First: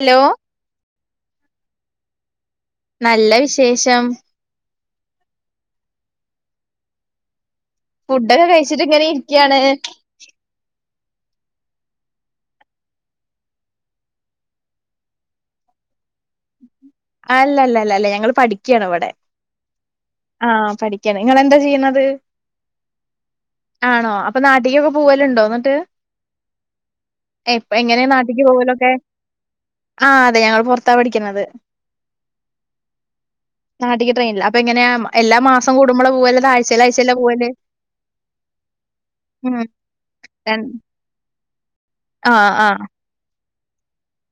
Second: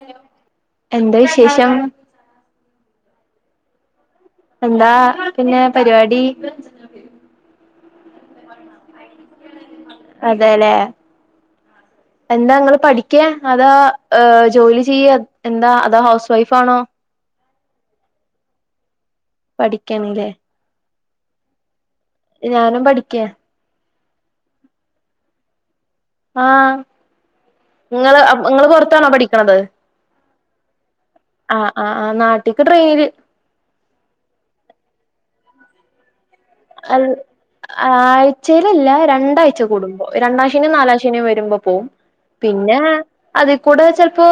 Hello എന്താ വിശേഷം. നല്ല വിശേഷം. എന്താ പിന്നെ പരിവാടി. ഫുഡൊക്കെ കഴിച്ചിട്ട് ഇങ്ങനെ ഇരിക്ക്യാണ്. അതേ ല്ലേ എന്താ ങ്ങള് പഠിക്ക്യാ അതാ ഏഹ് ജോലി ചെയ്യാ എന്താ അതോ ഹൗസ് വൈഫാണോ അല്ലല്ലല്ല അല്ല ഞങ്ങള് പഠിക്ക്യാണ് ഇവിടെ. പഠിക്കാണ്ലേ. ആഹ് പഠിക്കാണ് ങ്ങളെന്താ ചെയ്യ്ണത്. ഞാനും പഠിക്ക ആണോ അപ്പൊ നാട്ടിക്കൊക്കെ പൂവല്ണ്ടോ ന്നട്ട്. ആഹ് എപ്പ എങ്ങനേ ഇങ്ങള് നാട്ടിക്ക് ഇങ്ങള് പോവലൊക്കെ പൊറത്താണോ പഠിക്കണത് ആഹ് അതെ ഞങ്ങൾ പൊർത്താ പടിക്ക്ന്നത്. ആഹ് ആഹ് നാട്ടിക്ക് ട്രെയിന് നാട്ടിക്ക് ട്രെയ്ൻല് അപ്പ എങ്ങന്യാ എല്ലാ മാസം കൂടുമ്പളാ പൂവല് അതാ ആഴ് അൽ ആഴ്ചേലല്ല ഉം രണ്ടാഴ്ച്ച കൂടുംബോ രണ്ടാശനി നാലാം ശ ശനി വരുമ്പോ പോവും ആഹ് പിന്നെ ആഹ് അതികൂടെ ചെൽപ്പോ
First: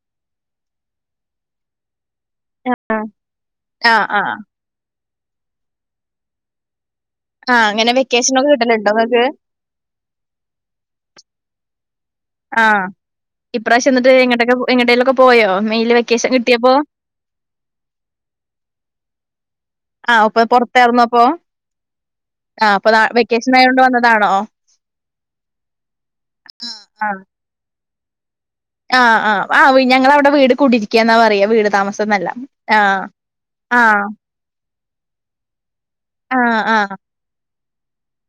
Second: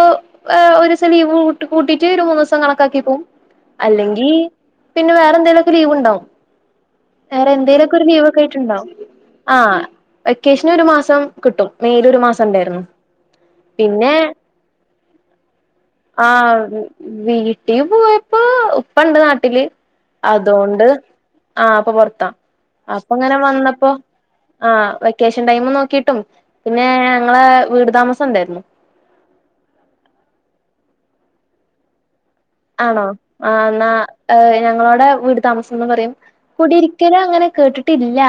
എഹ് ഒര്സം ലീവ് കൂട്ട് കൂട്ടിട്ട് ഒരു മൂന്ന്സ് സം കണക്കാക്കിക്കും ആഹ് അല്ലെങ്കി ആഹ് പിന്നെ വേറെന്തെലൊക്കെ ലീവ് ഇണ്ടാവും. വേറെ ആഹ് അങ്ങനെ എന്തേലൊക്കെ ഒര് വെക്കേഷനൊക്കെ ലീവൊക്കായിറ്റ്ണ്ടാവും കിട്ടലുണ്ടോ നിങ്ങക്ക് ആഹ് വെക്കേഷന് ഒരു മാസം കിട്ടും മെയ്ല് ഒരു മാ ആഹ് ഇപ്രാവശ്യം ന്നട്ട് എങ്ങട്ടേക് എങ്ങട്ടേലക്കെ പോയോ മെയിൽ വെ ആഹ് വീട്ടിപോയപ്പോ ഉപ്പണ്ട് നാട്ടില്. ആഹ് അപ്പൊ അതോണ്ട് പുറത്തായിരുന്നോ അപ്പൊ ആഹ് ഉപ്പ പൊറത്താ ആഹ് അപ്പൊ ഇങ്ങനെ വെക്കേഷൻ ആയോണ്ട് വന്നപ്പോ വന്നതാണോ ആ വെക്കേഷൻ ടൈം നോക്കിട്ടും പിന്നെ ആ ഞങ്ങളെ വീട് താമസം ഇണ്ടായിരുന്നു. ആഹ് ആഹ് ആഹ് ഞങ്ങളെ അവിടെ വീട് കൂടിരിക്ക്യാന്നാ പറയാ വീട് താമസംന്നല്ല. ആഹ് ആണോ ആഹ് ന്നാ ഏഹ് ഞങ്ങളോടെ വീട് താമസംന്ന് പറയും ആഹ് ആഹ് കൂടിരിക്കൽ അങ്ങനെ കേട്ടിട്ടില്ല.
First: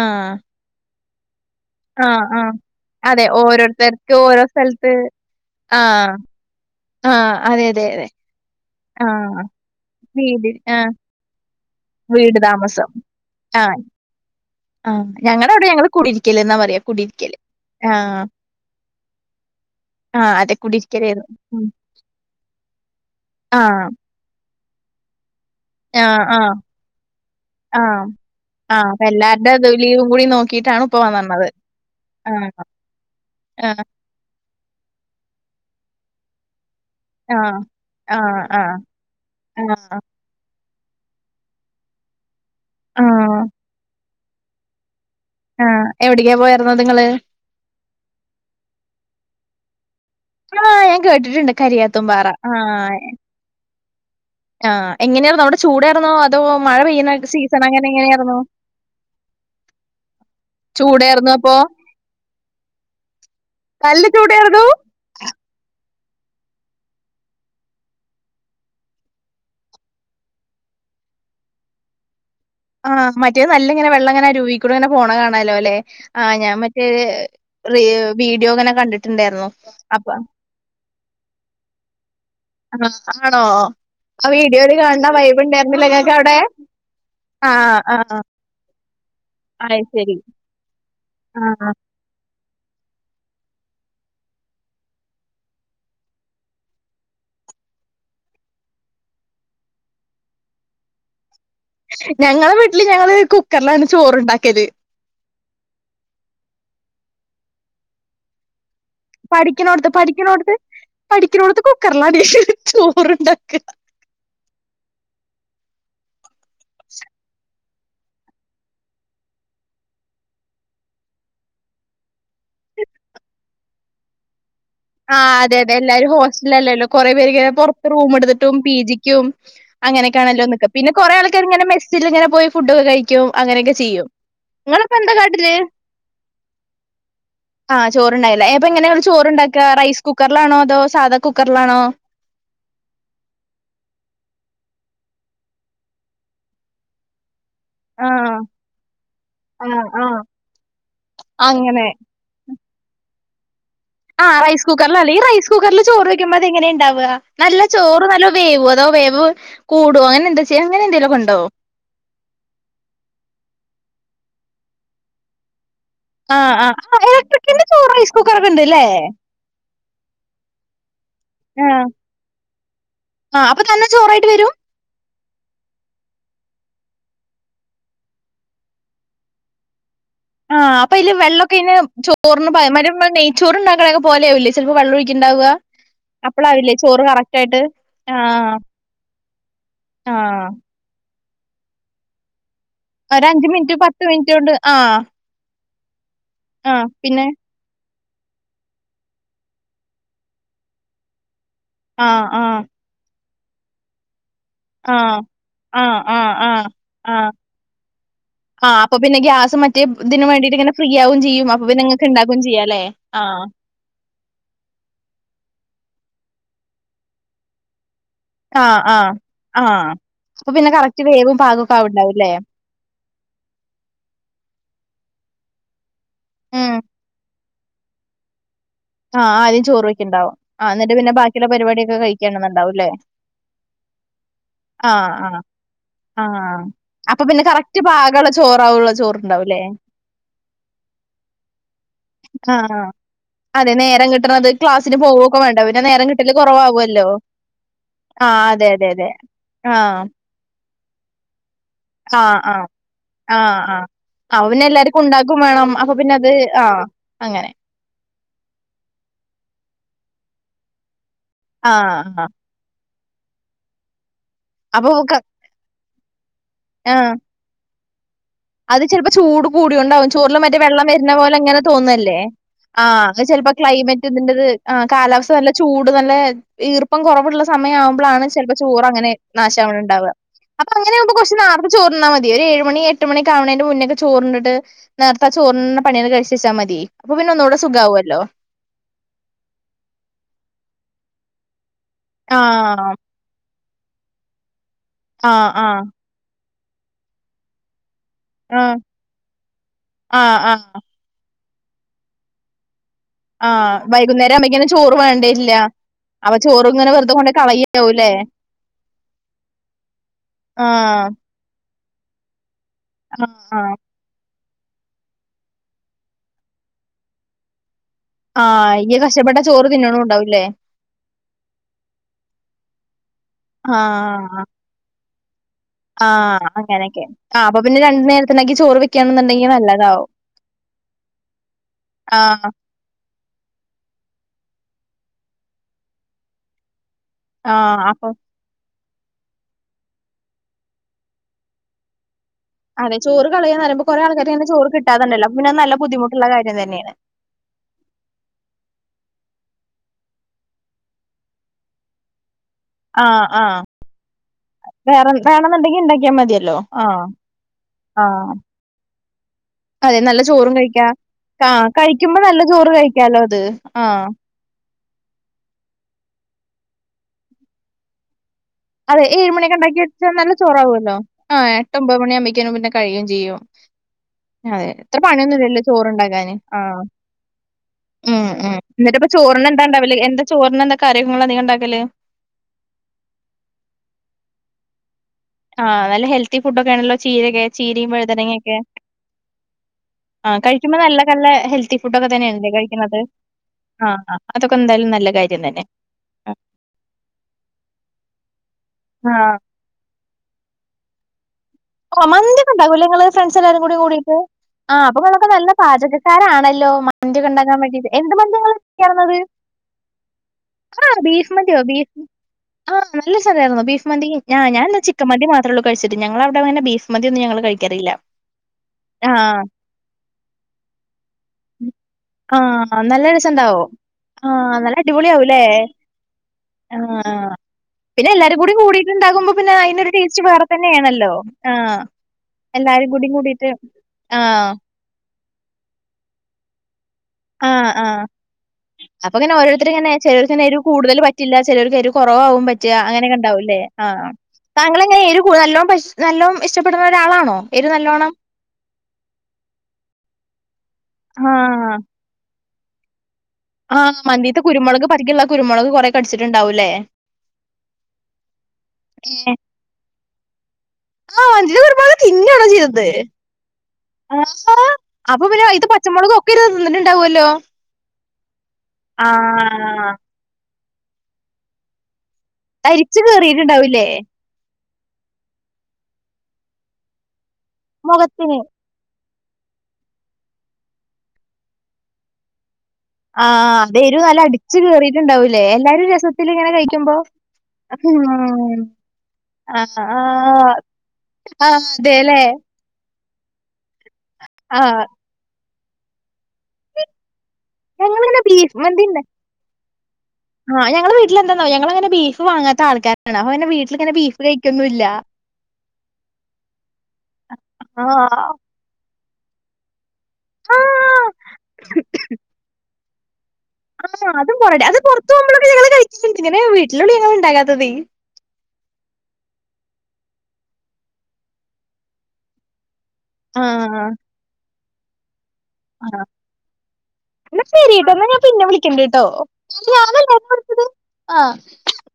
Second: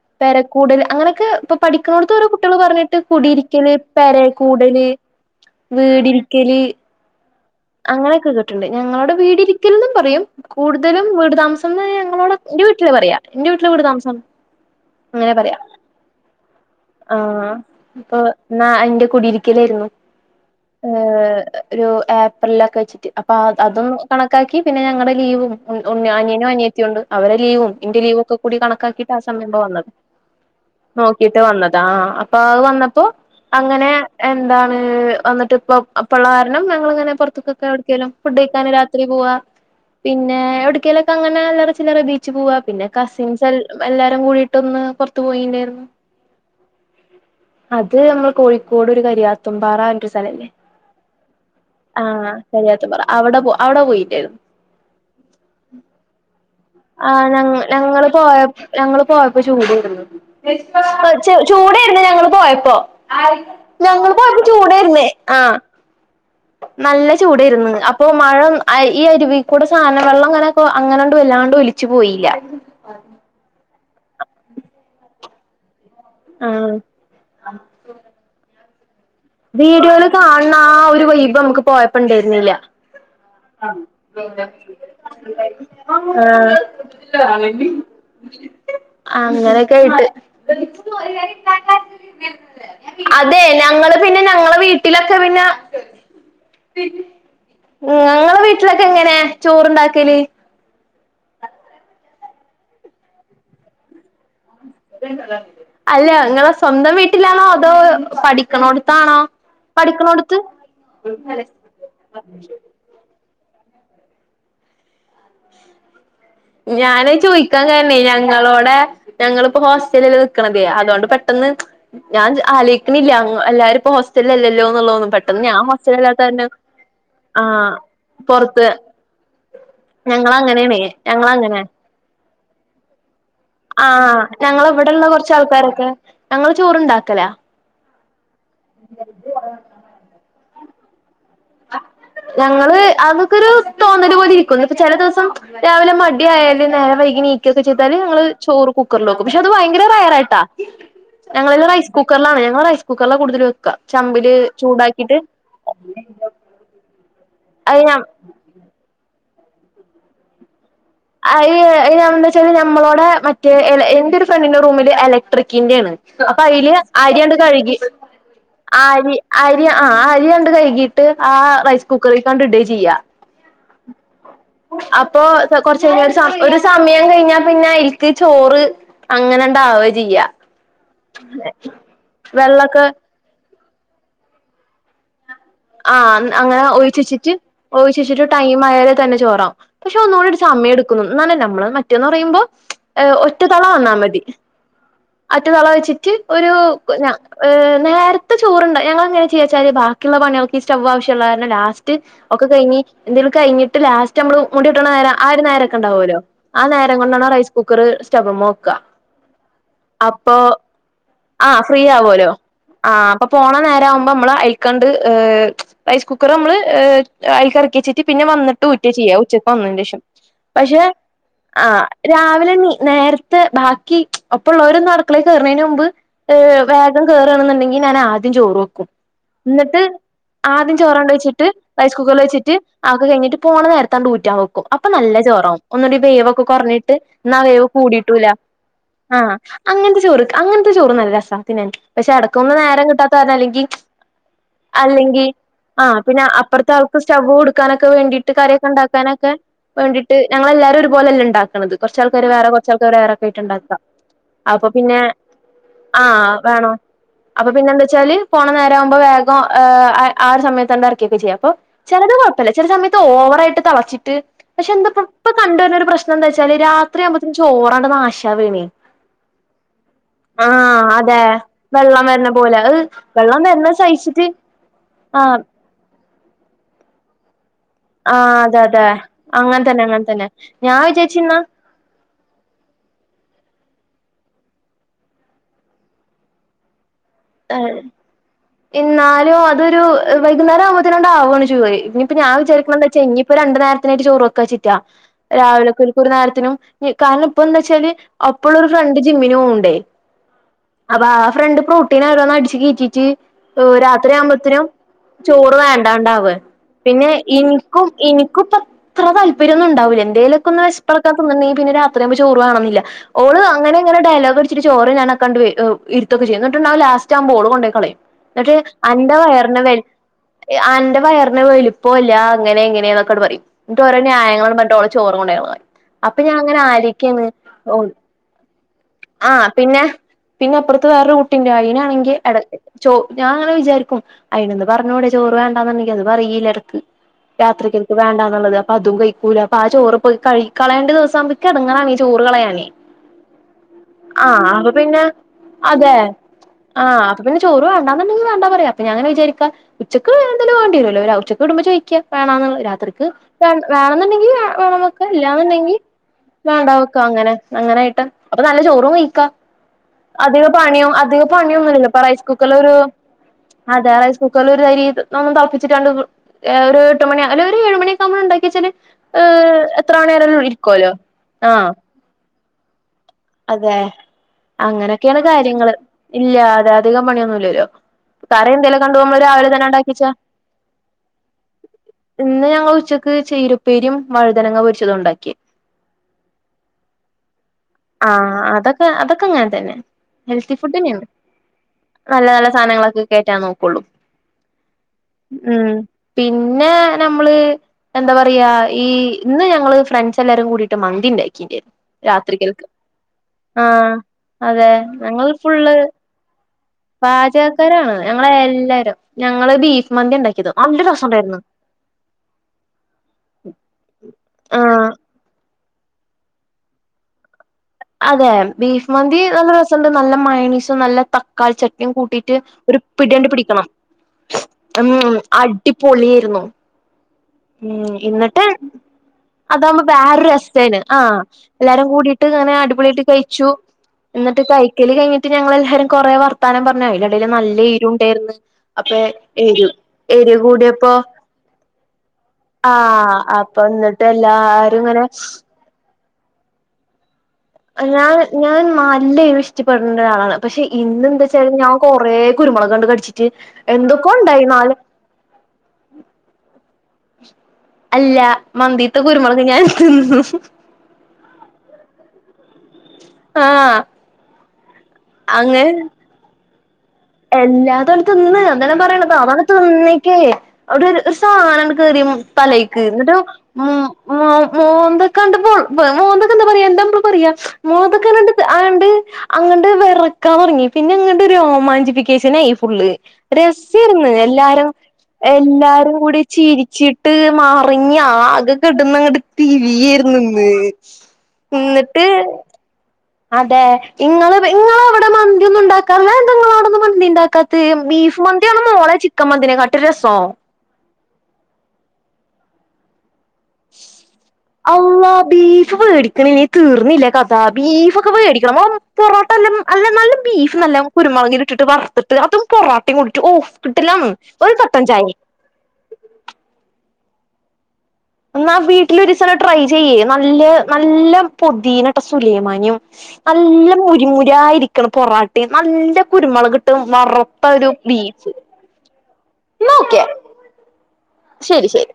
ആഹ് പെരക്കൂടൽ അങ്ങനെക്കെ പ്പം പഠിക്കുന്നോട്ത്ത് ആഹ് ഓരോ ആഹ് കുട്ടികള് പറഞ്ഞിട്ട് അതെ കുടിരിക്കല് ഓരോരുത്തർക്ക് ഓരോ പെരേകൂടല് സ്ഥലത്ത് ആഹ് വീട്ഇരിക്കല് ആഹ് അതെ യതെ. അങ്ങനെയൊക്കെ കേട്ടിണ്ട് ഞങ്ങളടെ വീട് ഇരിക്കലെന്നും പറയും വീട് ആഹ് കൂടുതലും വീട് താമ സംന്ന് ഞങ്ങളോടെ വീട് ഇന്റ് താമസം വീട്ട്ല് പറയാ ഇന്റ് വീട്ട്ല് ആഹ് വീട് താമസം ആഹ് അങ്ങനെ പറയാ ഞങ്ങളവിടെ ഞങ്ങള് കുടിരിക്കല്ന്നാ പറയാ കുടിരിക്കല് ആഹ് ഇപ്പൊ ആഹ് ന്നാ അന്റെ കുടിരിക്കലേരുന്നു. ആഹ് അതെ കുടിരിക്കലേരുന്നു ഏഹ് ഉം ഒരു ആ എപ്പ്രിലൊക്കെ വെച്ചിട്ട് അപ്പൊ അ ആഹ് അതൊന്ന് കണക്കാക്കി പിന്നെ ഞങ്ങളുടെ ലീവും ഉം ആഹ് അനിയനും ആഹ് അനിയത്തിയും ഉണ്ട് അവരെ ലീവും ഇന്റെ ആഹ് ലീവും ഒക്കെ കൂടി ആഹ് അപ്പൊ കണക്കാക്കിട്ട് ആ എല്ലാരുടെ സമയത്ത് ഇത് വന്നത്. ലീവും കൂടി നോക്കിയിട്ടാണ് ഉപ്പ നോക്കിട്ട് വന്നത് വന്നതാ ആഹ് അപ്പൊ അത് വന്നപ്പോ ആഹ് അങ്ങനെ എന്താണ് വന്നിട്ട് ഇപ്പം അപ്പള്ള കാരണം ഞങ്ങളിങ്ങനെ ആഹ് പുറത്തക്കൊക്കെ എവിട്ക്കലും ഫുഡ് ആഹ് കഴിക്കാന് ആഹ് രാത്രി പോവാ, ആഹ് പി പിന്നെ എ എവിടുക്കേലുങ്ങനെ അല്ലറ ചില്ലറ ബീച്ച് പോവാ പിന്നെ ആഹ് കസിൻസ് എ എല്ലാരും കൂടിയിട്ടൊന്ന്. പോയിണ്ടായിരുന്നു ആഹ് എവിടക്കാ പോയര്ന്നത് നിങ്ങള്. അത് നമ്മള് കോഴിക്കോട് ഒരു കരിയാത്തുംമ്പാറ പറഞ്ഞിട്ടൊരു സ്ഥലല്ലേ. ആഹ് ഞാൻ കേട്ടിട്ടുണ്ട് കരിയാത്തും പാറ ആഹ് ആഹ്. കരിയാത്തുംമ്പാറ അവിടെ അവിടെ പോയിട്ടായിരുന്നു. ആഹ് എങ്ങനെയായിന്നു അവിടെ ചൂടായിരുന്നോ അതോ മഴ പെയ്യുന്ന ആഹ് ഞങ്ങ സീസൺ അങ്ങനെ ഞങ്ങള് പോയ എങ്ങനെയായിരുന്നു? ഞങ്ങള് പോയപ്പോ ചൂടായിരുന്നു. ചൂടായിരുന്നു അപ്പൊ? ചൂടായിരുന്നു ഞങ്ങള് പോയപ്പോ നല്ല ഞങ്ങള് പോയപ്പോ ചൂടായിരുന്നു? ചൂടായിരുന്നേ. ആഹ് നല്ല ചൂടായിരുന്നു അപ്പോ മഴ ഈ അരുവിൽ കൂടെ സാധന വെള്ളം അങ്ങനെക്ക അങ്ങനെണ്ടും വല്ലാണ്ട് ഒലി ച്ചു പോയില്ല. ആഹ് മറ്റേ നല്ല ഇങ്ങനെ വെള്ളം ഇങ്ങനെ അരുവി കൂടെ ഇങ്ങനെ പോണത് കാണാലോ അല്ലെ ആഹ് ഞാൻ മറ്റേ റ വീഡിയോ ഇങ്ങനെ കണ്ടി വീഡിയോല് കാണുന്ന ആഹ് ഒരു വൈബ് നമുക്ക് പോയപ്പോ ഇണ്ടായിരുന്നില്ല. ആഹ് ആണോ? ആ വീഡിയോയില് കാണുന്ന വൈബ് ഉണ്ടായിരുന്നില്ലേ ഇങ്ങക്ക് അവിടെ? ആഹ് [unintelligible] ആഹ് അങ്ങനൊക്കെ അയ് ആയിട്ട്. ശരി. ആഹ് അതെ ഞങ്ങള് പിന്നെ ഞങ്ങളെ വീട്ടിലൊക്കെ പിന്നെ ഞങ്ങളെ വീട്ടിലൊക്കെ എങ്ങനെയ ചോറുണ്ടാക്കല്. ഞങ്ങള വീട്ടില് ഞങ്ങള് കുക്കറിലാണ് ചോറുണ്ടാക്കല്. അല്ല നിങ്ങളെ സ്വന്തം വീട്ടിലാണോ അതോ പഠിക്കണോട് പഠിക്കുന്നോടത്ത് പഠിക്കണോടത്ത് പഠിക്കണോടത്ത് കുക്കറിലാടി ചോർ ഇണ്ടാക്കല് ഞാന് അത് ചോയ്ക്കാൻ കാര്ണേ ഞങ്ങളോടെ ഞങ്ങളിപ്പോ ഹോസ്റ്റലിലല്ലേ നിക്ക്ണതേ അതോണ്ട് പെട്ടെന്ന് ഞാൻ ആലേയിക്ക്ണില്ല എല്ലാരും ഇപ്പോ ഹോസ് ആഹ് അതെ അതെ എല്ലാരും കാരണം ഹോസ്റ്റലില്ലല്ലോ കൊറെ പേർ ആ പൊറത്ത് റൂം എടുത്തിട്ടും പുറത്ത് പി ജി ക്കും അങ്ങനക്കാണല്ലോ ന്നക്കാ ഞങ്ങളങ്ങനെയാണേ പിന്നെ കൊറെ ഞങ്ങളങ്ങനെ ആൾക്കാരിങ്ങനെ മെസിൽ ങ്ങനെ പോയി ഫുഡക്കെ കഴി ക്കും അങ്ങനെയൊക്കെ ചെയ്യും. ആഹ് ഞങ്ങളെ നിങ്ങളപ്പൊ ഇവിടെള്ള എന്താ കൊറച്ച് കാട്ടല്? ആൾക്കാരൊക്കെ ഞങ്ങള് ചോറുണ്ടാക്കലാ ആഹ് ചോറുണ്ടായില്ല ഏപ്പ ഇങ്ങനെയാ ചോറ് ണ്ടാക്ക റൈസ് കുക്കറിലാണോ അതോ സാധാ കുക്കറിലാണോ? ഞങ്ങള് അതൊക്കൊരു തോന്നല് പോലെ ഇരിക്കും ഇന്ന് പ്പോ ചെല ദിവസം രാവിലെ മടി ആയാൽ നേരെ വൈകി നീ ക്കൊക്കെ ചെയ്താൽ ആ ഞങ്ങൾ ചോറ് കുക്കറിൽ വെക്കും പക്ഷേ അത് ആ ഭയങ്കര ആ റയർ ആയിട്ടാ ഞങ്ങളേൽ അങ്ങനെ റൈസ് കു കുക്കറിലാണ് ഞങ്ങൾ റൈസ് കുക്കറിലാ കൂടുതൽ വെ ക്ക ച്ചം ആഹ് റൈസ് കുക്കറിലല്ലേ റൈസ് കുക്കറിൽ ചോറ് വെക്കുമ്പോ എങ്ങനെ ഇണ്ടാവ നല്ല അത് ഞ ചോർ നല്ലോം വേവോ അതോ വേവ് കൂടോ അങ്ങനെ എന്താ ചെയ്യ അങ്ങനെ എന്തേലും? അഹ് അഹ് എന്താ വച്ചാല് ഞമ്മളോടെ മറ്റേ എല എന്റെ ഒരു ഫ്രണ്ടിന്റെ റൂമില് എലക്ട്രിക്കിന്റെ ആണ്. അപ്പ ആഹ് ആഹ് അയില് ആഹ് അര്യണ്ട് ഇലക്ട്രിക്കിന്റെ കഴുകി. ചോറ് റൈസ് കുക്കറൊക്കെ ഉണ്ട്ല്ലേ അരി അരി ആഹ് അരി ആണ്ട് കൈകിട്ട് ആഹ് റൈസ് കുക്കറിക്കാണ്ട് ഇടാ ചെയ്യ. ആഹ് അപ്പ തന്നെ ചോറായിട്ട് വരും? അപ്പോ കൊർച്ച് കഴിഞ്ഞ ഒര് ഒര് സമയം കഴിഞ്ഞാ പിന്നെ അയിൽക്ക് ചോറ് അങ്ങനെണ്ടാവ ചെയ്യ. ആഹ് അപ്പ അയില് വെള്ളൊക്കെ അയിന് ചോറിന് പഴമര വെള്ളൊക്കെ നൈ യ്ച്ചോർ ണ്ടാക്കണക്കെ പോലെ ആവുല്ലേ ചെലപ്പോ വെള്ള ഒഴിക്കിണ്ടാവ. ആഹ് അങ്ങനെ ഒഴിച്ച് വെച്ചിട്ട് ഒഴിച്ച് വച്ചിട്ട് ആഹ് ടൈം ആയാലേ തന്നെ ചോറാവും പക്ഷേ ഒന്നുകൂടി ഒരു ആഹ് സമയം എടു ക്കും ന്നാല് നമ്മള് മറ്റേന്ന് പറയുമ്പോ ഒരഞ്ച് മിൻറ്റ് പത്ത് മിൻറ്റോണ്ട് ആഹ്. അറ്റു തള വെച്ചിട്ട് ഒരു ആഹ് ക്ക് ഞ പിന്നെ ഏഹ് നേര ത്തെ ചോറുണ്ട് ഞങ്ങളെങ്ങനെ ചെയ്യാച്ചാല് ബാക്കിയുള്ള പണിൾക്ക് ഈ സ്റ്റവ്വ് ആവശ്യള്ള കാരണം ലാസ്റ്റ് ആഹ് ഒക്കെ ആഹ് കഴിഞ്ഞ് എന്തേലും കഴിഞ്ഞിട്ട് ലാസ് റ്റമ്മള് മുടിട്ട്ണ നേരം ആഹ് ഒര് നേരം ഒക്കെണ്ടാവുല്ലോ ആഹ് നേരം കൊണ്ടാണോ റൈസ് കുക്കർ സ്റ്റവ്മോ ആഹ് അപ്പ പിന്നെ ഗ്യാസ് മറ്റേ ഇതിന് വേണ്ടിയിട്ട് ഇങ്ങനെ ഫ്രീ ആവും ചെയ്യും ആഹ് അപ്പൊ ഫ്രീ പിന്നെ ഇങ്ങക്ക് ആവോലോ ഇണ്ടാക്കും ചെയ്യാലേ അപ്പൊ ആഹ്. പോണ നേരാവുമ്പോ നമ്മള് അയ്ക്കാണ്ട് ഹ് റൈസ് കുക്കർ നമ്മള് ഹ് അയിക്ക് എർക്കിച്ച് പിന്നെ വന്ന്ട്ട് ആഹ് ഊറ്റ ആഹ് ചെയ്യ ഉച്ചക്ക് വന്നേൻ്റെ ആഹ് ശേഷം. അപ്പൊ പിന്നെ പക്ഷെ കറക്റ്റ് വേവും പാകമൊക്കെ ആഹ് ആവുണ്ടാവുംല്ലേ രാവിലെണി നേര ത്തെ ബാക്കി ഒപ്പള്ളോര് ഒന്ന് അടുക്കളെ കേർനേൻ്റെ മുമ്പ് ഏഹ് ഉം വേഗം കേറാണെന്നണ്ടെ ഇനി ഞാനാദ്യം ചോറ് വെക്കും. ആഹ് ആദ്യം എന്നിട്ട് ചോറ് വെക്കണ്ടാവും. ആദ്യം ചോറാണ്ട് വെച്ചിട്ട് റൈസ് കുക്കറിൽ വെച്ചിട്ട് അഹക്കെ കഴിഞ്ഞിട്ട് പോണ നേരത്താണ്ട് ഊറ്റാൻ നോക്കും അപ്പൊ ആഹ് നല്ല ആഹ് ചോറാവും. ഒന്നുകൂടി വേവൊക്കെ ആഹ് കൊറഞ്ഞിട്ട് അപ്പൊ എന്നാ പിന്നെ വേവ് കറക്റ്റ് കൂടീട്ടുല്ല പാകള്ള ചോറാവുള്ള ആഹ് ചോറുണ്ടാവുംല്ലേ അങ്ങൻത്തെ ചോറ് അങ്ങൻത്തെ ചോറ് നല്ല രസാ തിന്നാൻ പക്ഷെ എടക്കൊന്നു ആഹ് നേരം കിട്ട അതെ നേരം കിട്ടണത് ക്ലാസ്സിന് അല്ലെങ്കി പോവുക്കെ വേണ്ടേ പിന്നെ ആഹ് നേരം കിട്ടല് അപ്പറത്തെ ആൾക്ക് കൊറവാകുല്ലോ സ്റ്റവ് കൊടുക്കാനൊക്കെ വേണ്ടിട്ട് ആഹ് അതെ കറിയൊക്കെ അതെ അതെ. ഉണ്ടാക്കാനൊക്കെ ആഹ് വേണ്ടിട്ട് ഞങ്ങളെല്ലാരും ഒരുപോലല്ലാ ഇണ്ടാക്കണത് കൊർച്ച് ആൾക്കാര് ആഹ് വേറെ ആഹ് കൊറച്ചാൾക്കാര് ആഹ് വേറൊക്കെയിട്ട്ണ്ടാക്ക. ആഹ് അപ്പൊ പിന്നെ എല്ലാർക്കും ഉണ്ടാക്കും വേണം അപ്പൊ പിന്നെ അത് ആഹ് വേണോ ആഹ് അങ്ങനെ അപ്പൊ പിന്നെന്താച്ചാല് പോണ നേരാവുമ്പോ വേഗം ഏഹ് ആഹ് ആഹ് ഒര് സമയത്താണ്ട് എർക്കിക്കെ ചെയ്യാം അപ്പൊ ആഹ് ചെലത് ആഹ് കൊഴപ്പല്ല. ചെല സമയത്ത് ഓവറായിട്ട് തളച്ചിട്ട് പക്ഷെ അപ്പൊ എന്താ ഇപ്പം ക ഇപ്പം കണ്ട് വര്ണ ഒരു പ്രശ്ന എന്താച്ചാല് ആഹ് രാത്രിയാകുമ്പോത്തിനും തോറാണ്ട് നാഷ് അത് ചെലപ്പം ചൂട് കൂടിയോണ്ടാവും ചോറില് മറ്റേ ആഹ് വെള്ളം അതെ വരുന്നപോലെ ഇങ്ങനെ വെള്ളം തോന്നല്ലേ? വരുന്ന പോലെ ആഹ് അത് വെള്ളം ചിലപ്പോ വരുന്ന ക്ലൈമറ്റ് സഹിച്ചിട്ട് ഇതിന്റെത് ആ കാലാവസ്ഥ ആഹ് നല്ല ചൂട് നല്ല ഈർപ്പം കുറവുള്ള സമയമാകു ഇപ്പളാണെ ആഹ് ചെലപ്പോ അതെ അതെ ചോറ് അങ്ങനെ അങ്ങനെ തന്നെ അങ്ങനെ നാശാവണുണ്ടാവുക തന്നെ അപ്പോ ഞാൻ അങ്ങനെ ആകുമ്പോ കുറച്ച് വിചാരിച്ചിന്നാ നേര ചോറു തിന്നാ മതി ഒരു ഏഴു മണി എട്ട് എട്ടു മണിക്കാവണതിന്റെ മുന്നേക്കെ ചോറുണ്ടിട്ട് നേരത്താ ചോറുണ്ണുന്ന പണിയൊക്കെ കഴിച്ചേച്ചാൽ മതി അപ്പൊ പിന്നെ ഒന്നൂടെ സുഖാവു അല്ലോ എന്നാലും അതൊരു വൈകുന്നേരം ആകുമ്പോഴത്തേനും [unintelligible] ഇനിയിപ്പം ഞാ വിചാരിക്കണ എന്താ ആഹ് വെച്ചാ ഇഞ്ഞി ഇപ്പൊ രണ്ടു നേരത്തിനായിട്ട് ചോറ് വെക്കാ ചിറ്റാ. ആഹ് ആഹ് രാവിലൊക്കൊരു ഒരു നേരത്തിനും ഇ കാരണം ഇപ്പ എന്താ വെച്ചാല് അപ്പോളൊരു ആഹ് ഫ്രണ്ട് ജിമ്മിന് പോകുന്നുണ്ടേ. ആഹ് ആഹ് അപ്പൊ ആ ഫ്രണ്ട് പ്രോ പിന്നൊരോന്നടിച്ച് കേറ്റിട്ട് ആഹ് രാത്രി വൈകുന്നേരം ആവുമ്പോത്തേനും ആവുമ്പേക്കിനും ചോറ് വേണ്ടിവരില്ല ചോറ് വേണ്ടാണ്ടാവുക അപ്പൊ ചോറ് ഇങ്ങനെ പിന്നെ വെറുതെ കൊണ്ടോയി ഇനി ഇപ്പം കളയാവൂല്ലേ എനിക്കിപ്പം അത്ര താല്പര്യൊന്നും ഉണ്ടാവില്ല എന്തേലുക്കൊന്ന് ആഹ് വിശപ്പടക്കാൻ പിന്നെ രാത്രി രാത്രയല് ചോറ് വേണന്നില്ല. ആഹ് ഓള് ആഹ് അങ്ങനെയിങ്ങനെ ഡയലോഗ് അടിച്ചിട്ട് ചോറ് തിന്നാനക്കൊണ്ട് ഇരുത്തൊക്കെ ചെയ്യു എന്നിട്ട് ലാസ്റ്റ് ആകുമ്പോൾ ഓള് കൊണ്ടു പോയി കളയും എന്നിട്ട് ആഹ് ഇയ്യ് അന്റെ കഷ്ടപ്പെട്ട ചോറ് വയറി തിന്നണുണ്ടാവുല്ലേ ആന്റെ വയറിനു വലുപ്പമില്ല അങ്ങനെ ഇങ്ങനെന്നൊക്കെയിട്ട് പറയും എന്നിട്ട് ഓരോ ന്യായങ്ങളും പറഞ്ഞിട്ട് ഓള് ചോറ് കൊണ്ടു കളയും ആ അപ്പൊ ഞാൻ അങ്ങനെ അങ്ങനൊക്കെ ആലോചിക്കാണ് ആ അപ്പം പിന്നെ രണ്ടു നേരത്തിനൊക്കെ ചോറ് വെ ആ പിന്നെ പിന്നെ അപ്പുറത്ത് വേറൊരു കുട്ടിയുണ്ട് അയിനാണെങ്കിൽ എട ആഹ് ചോ ഞാൻ അങ്ങനെ വിചാരിക്കും അയിനൊന്ന് പറഞ്ഞൂടെ ചോറ് വേണ്ടാന്നുണ്ടെങ്കിൽ അത് പറയയില്ലാരുക്ക് ആഹ് രാത്രിക്കെൽക്ക് അപ്പൊ വേണ്ടാന്നു ഉള്ളത് അപ്പൊ അതും കഴിക്കൂല അപ്പം ആ ചോറ് പോയി കഴി കളയേണ്ട ദിവസം ഇൻക്ക് എടങ്ങറാണെ ചോറ് കളയാണേ അതെ ചോറ് കളയുകാന്ന് പറുമ്പോ കുറെ ആൾക്കാർക്ക് അങ്ങനെ ചോറ് പിന്നെ കിട്ടലുണ്ടാവില്ല പിന്നെ നല്ല ബുദ്ധിമുട്ടുള്ള കാര്യം തന്നെയാണ്. അപ്പം പിന്നെ ചോറ് വേണ്ടാന്നുണ്ടെങ്കിൽ വേണ്ടാ പറയാ അപ്പം ഞാനങ്ങനെ വിചാരിക്ക ഉച്ചക്ക് എന്താലും വേണ്ടി വരുവല്ലോ ഉച്ചയ്ക്ക് വരുമ്പോ ചോദിക്കുക വേണോന്നുള്ളത് രാത് ത്രിക്ക് ആഹ് വേ ആഹ് വേണെന്നുണ്ടെങ്കിൽ വേണംന്ന് വെക്കാ വേറെ വേണെന്നുണ്ടെങ്കി ഇല്ലാന്നുണ്ടെങ്കിൽ ഇണ്ടാക്കിയാ മതിയല്ലോ വേണ്ടാ വെക്കാ ആഹ് അങ്ങനെ അങ്ങനായിട്ട് ആഹ് അപ്പൊ നല്ല ചോറും കഴിക്കാം അതെ നല്ല അധിക ചോറും കഴിക്കാ പണിയും അധിക ആഹ് പണിയൊന്നും ഇല്ലല്ലോ ഇപ്പൊ കഴിക്കുമ്പോ റൈസ് നല്ല ചോറ് കുക്കറിലൊരു കഴിക്കാലോ അത് അതെ ആഹ് റൈസ് കുക്കറില് ഒരു അരി ഒന്നു തളപ്പിച്ചിട്ടുണ്ട് രണ്ട് ഏ ഒരു എട്ടു മണി അല്ലെങ്കിലൊരു ഏഴു മണിയൊക്കായാവുമ്പോ ഉണ്ടാക്കിവെച്ചാല് അതെ ഏഴുമണിക്കുണ്ടാക്കി വെച്ചാൽ നല്ല ചോറാവുമല്ലോ ആ എട്ട് ഒമ്പത് മണിയാമ്മക്കേനും പിന്നെ കഴിയുകയും ചെയ്യും അതെ അതെ അത്ര അങ്ങനൊക്കെയാണ് പണിയൊന്നുമില്ലല്ലോ കാര്യങ്ങള്. ചോറുണ്ടാക്കാന് ഇല്ല അത് ആഹ് അധികം പണിയൊന്നുമില്ലല്ലോ ഉം ഉം എന്നിട്ടിപ്പ ചോറിന് എന്താണ്ടാവല് എന്താ ചോറിന് എന്താ കറി ഇങ്ങള് അധികം ഉണ്ടാക്കല് ഇന്ന് ഞങ്ങൾ ഉച്ചക്ക് ചീര ഉപ്പേരിയും വഴുതനങ്ങ പൊരിച്ചതുംണ്ടാക്കി ആഹ് നല്ല ഹെൽത്തി ഫുഡ് ഒക്കെ ആണല്ലോ ചീരൊക്കെ ആഹ് അതൊക്കെ അതൊക്കെ അങ്ങനെ തന്നെ ആഹ് ഹെൽത്തി കഴിക്കുമ്പോ നല്ല ഫുഡന്നെയാണ് നല്ല ഹെൽത്തി ഫുഡൊക്കെ നല്ല നല്ല സാധനങ്ങളൊക്കെ കേറ്റാൻ നോക്കുള്ളൂ അതൊക്കെന്തായാലും നല്ല കാര്യം തന്നെ ഉം പിന്നെ നമ്മള് എന്താ പറയാ ഈ ആഹ് ഇന്ന് ഞങ്ങള് ഫ്രണ്ട്സെല്ലാരും കൂടിട്ട് മന്തിണ്ടാകിരുന്നു ഓ മന്തിം ഉണ്ടാകും അല്ലേ നിങ്ങള് ഫ്രണ്ട്സ് എല്ലാരും കൂടി കൂടിയിട്ട് അതെ ആഹ് അപ്പം ഞങ്ങൾ ഇങ്ങളൊക്കെ നല്ല ഫുള്ള് പാചകക്കാരാണല്ലോ മന്തി ഒക്കെ ഉണ്ടാക്കാൻ വേണ്ടിട്ട് പാചകക്കാരാണ് എന്ത് ഞങ്ങളെ മന്തി ഇങ്ങള് എല്ലാരും ഇണ്ടാക്കിർന്നത് ഞങ്ങള് ബീഫ് മന്തി ഉണ്ടാക്കിയത് നല്ല ആഹ് ബീഫ് രസണ്ടായിരുന്നു മന്തിയോ ബീഫ് ആഹ് നല്ല രസം ഉണ്ടായിരുന്നു ബീഫ് മന്തി ഞാൻ ഞാനല്ല ആഹ് ചിക്കൻ മന്തി മാത്രള്ളൂ കഴിച്ചിട്ട് ഞങ്ങവിടെ അങ്ങനെ ബീഫ് മന്തി ഒന്ന് ഞങ്ങള് കഴി അതെ ബീഫ് മന്തി നല്ല രസണ്ട് നല്ല മയോണീസും നല്ല തക്കാളി ചട്ടി കൂട്ടിയിട്ട് ഒരു ആഹ് നല്ല പിടി അണ്ട് രസണ്ടാവും പിടിക്കണം ആഹ് നല്ല ഉം അടിപൊളിയാവുല്ലേ അടിപൊളി ആയിരുന്നു ആഹ് ഉം പിന്നെ എല്ലാരും ഇന്നട്ട് കൂടി കൂടിയിട്ടുണ്ടാകുമ്പോ പിന്നെ അതാവുമ്പ അയിനൊരു ടേസ്റ്റ് വേറൊരു വേറെ രസെന് ആ തന്നെയാണല്ലോ ആഹ് എല്ലാരും കൂടിട്ട് ങ്ങനെ അടിപൊളി എല്ലാരും ആയിട്ട് കൂടി കഴിച്ചു കൂടിട്ട് ന്നട്ട് ആഹ് കഴി ഇത് കഴിഞ്ഞിട്ട് ഞങ്ങളെല്ലാരും കൊറെ വർത്താനം പർ ഞ് അയിന്റെ എടേല് നല്ല ആഹ് ആഹ് എരുണ്ടെര്ന്ന് അപ്പ അപ്പൊ ഇങ്ങനെ എരു ഓരോരുത്തര് ഇങ്ങനെ എരു ചിലർക്കിങ്ങനെ എരിവ് കൂടിയപ്പോ കൂടുതൽ പറ്റില്ല ചെലോര്ക്ക് എരു കൊറവാവും പറ്റ ആഹ് അങ്ങനെക്കെണ്ടാവും ല്ലേ അപ്പൊ ആ എന്നിട്ട് എല്ലാരും താങ്കളെങ്ങനെ ഇങ്ങനെ എരു കു നല്ലോം പ നല്ലോം ഇഷ്ടപ്പെടുന്ന ഒരാളാണോ എരു നല്ലോണം ഞാൻ ഞാൻ നല്ല എരു ഇഷ്ടപ്പെട്ന്ന ഒരാളാണ് പക്ഷെ ഇന്ന് എന്താച്ചാല് ഞാ ആഹ് കോ കോറേ കുരുമുളകാണ്ട് കടിച്ചിട്ട് എന്തൊക്കെ ഇണ്ടായി നാല് [unintelligible] കുരുമൊളക് കൊറേ കട്ച്ചിട്ടുണ്ടാവൂ ലെ അല്ല മന്ദീത്തെ കുരുമൊളക് ഞാൻ തിന്നു [unintelligible] ഒരുപാട് തിന്നാണോ ചെയ്തെ ആ ആ അപ്പ പിന്നെ അയ്ത്തെ പച്ചമുളക് ഒക്കെ ഇരുന്ന് തിന്നിട്ടുണ്ടാവോല്ലോ അല്ലാതാണ്ട് തിന്ന് അന്നേരം പറയണത് അതാണ്ട് ആഹ് തിന്നേക്ക് അവ്ടെ ഒര് ഒരു സാന കേറിയ തലേക്ക് അരിച്ചു ന്നട്ട് ഉം കേറിയിട്ടുണ്ടാവൂലേ ഉം മോന്തക്കാണ്ട് പോ മോന്തക്കെന്താ പറയാ എന്ത നമ്മള് പറയാ മോന്തക്കാണ്ട് മുഖത്തിന് ആണ്ട് അങ്ങട്ട് വെറക്കാൻ തൊടങ്ങി പിന്നെ അങ്ങട്ട് രോമാൻറ്റിഫിക്കേഷനായി ഫുള്ള് ആ അത് എരിവ് രസെര്ന്ന് നല്ല അടിച്ചു എല്ലാരും കേറിയിട്ടുണ്ടാവൂലേ എല്ലാരും കൂടി രസത്തിൽ ഇങ്ങനെ ചിരിച്ചി കഴിക്കുമ്പോ ട്ട് മറങ്ങി ആക ഉം. കെട്ന്നങ്ങട്ട് ആ ആ തിരിയായിര്ന്ന് ഇന്ന് ആ അതെ ലെ അതെ ഇങ്ങള ആ ഇങ്ങളവടെ മന്തി ഒന്നും ഇണ്ടാക്കാറില്ല അത് എന്താ ഇങ്ങള അവ്ടോന്ന് മന്തി ഇണ്ടാക്കാ ബീഫ് മന്തി ആണ് മോളെ ചിക്കൻ മന്തിയെ കാട്ടി രസോ ആ ഞങ്ങളെ വീട്ടിലെന്തന്നോ ഞങ്ങള് അങ്ങനെ ബീഫ് വാങ്ങാത്ത ആൾകാ ആണ് അപ്പ പിന്നെ വീ ട്ടീലിങ്ങനെ ബീഫ് കൈ അള്ളാ ബീഫ് വെടിക്ക്‌ണില്ലേ തീർന്നില്ലേ കഥ ആ ബീഫക്കെ വേടിക്കണം പൊറോട്ട എല്ലാം നല്ല നല്ല ബീഫ് ആ നല്ല കുരുമുളകില് ഇട്ടിട്ട് വർത്ത്ട്ട് അതും പൊറോട്ടയും കൂടിട്ട് ഔഫ് ആ അത് [unintelligible] അത് പൊറത്ത് പോവുമ്പളോക്കെ ഞങ്ങള് കഴിക്കും ഇങ്ങനെ വീട്ടിലോള്ളൂ ഞങ്ങള് ഇണ്ടാക്കാത്തത് ന്നാ വീട്ടിലൊരീസം ട്രൈ ചെയ്യ് നല്ല നല്ല പൊതീനട്ട സുലയ്മാനിം ആ നല്ല മുര്മുരാ ഇരിക്ക്ണ പൊറാ ട്ടിം ആ നല്ല കുരുമൊളക് ട്ട് എന്നാ വർത്തൊരു ശരി കേട്ടോ ബീ എന്നാ ഞാൻ പിന്നെ വിളിക്കണ്ട് കേട്ടോ ഞാനല്ലേ കൊടുത്തത് ശരി ശരി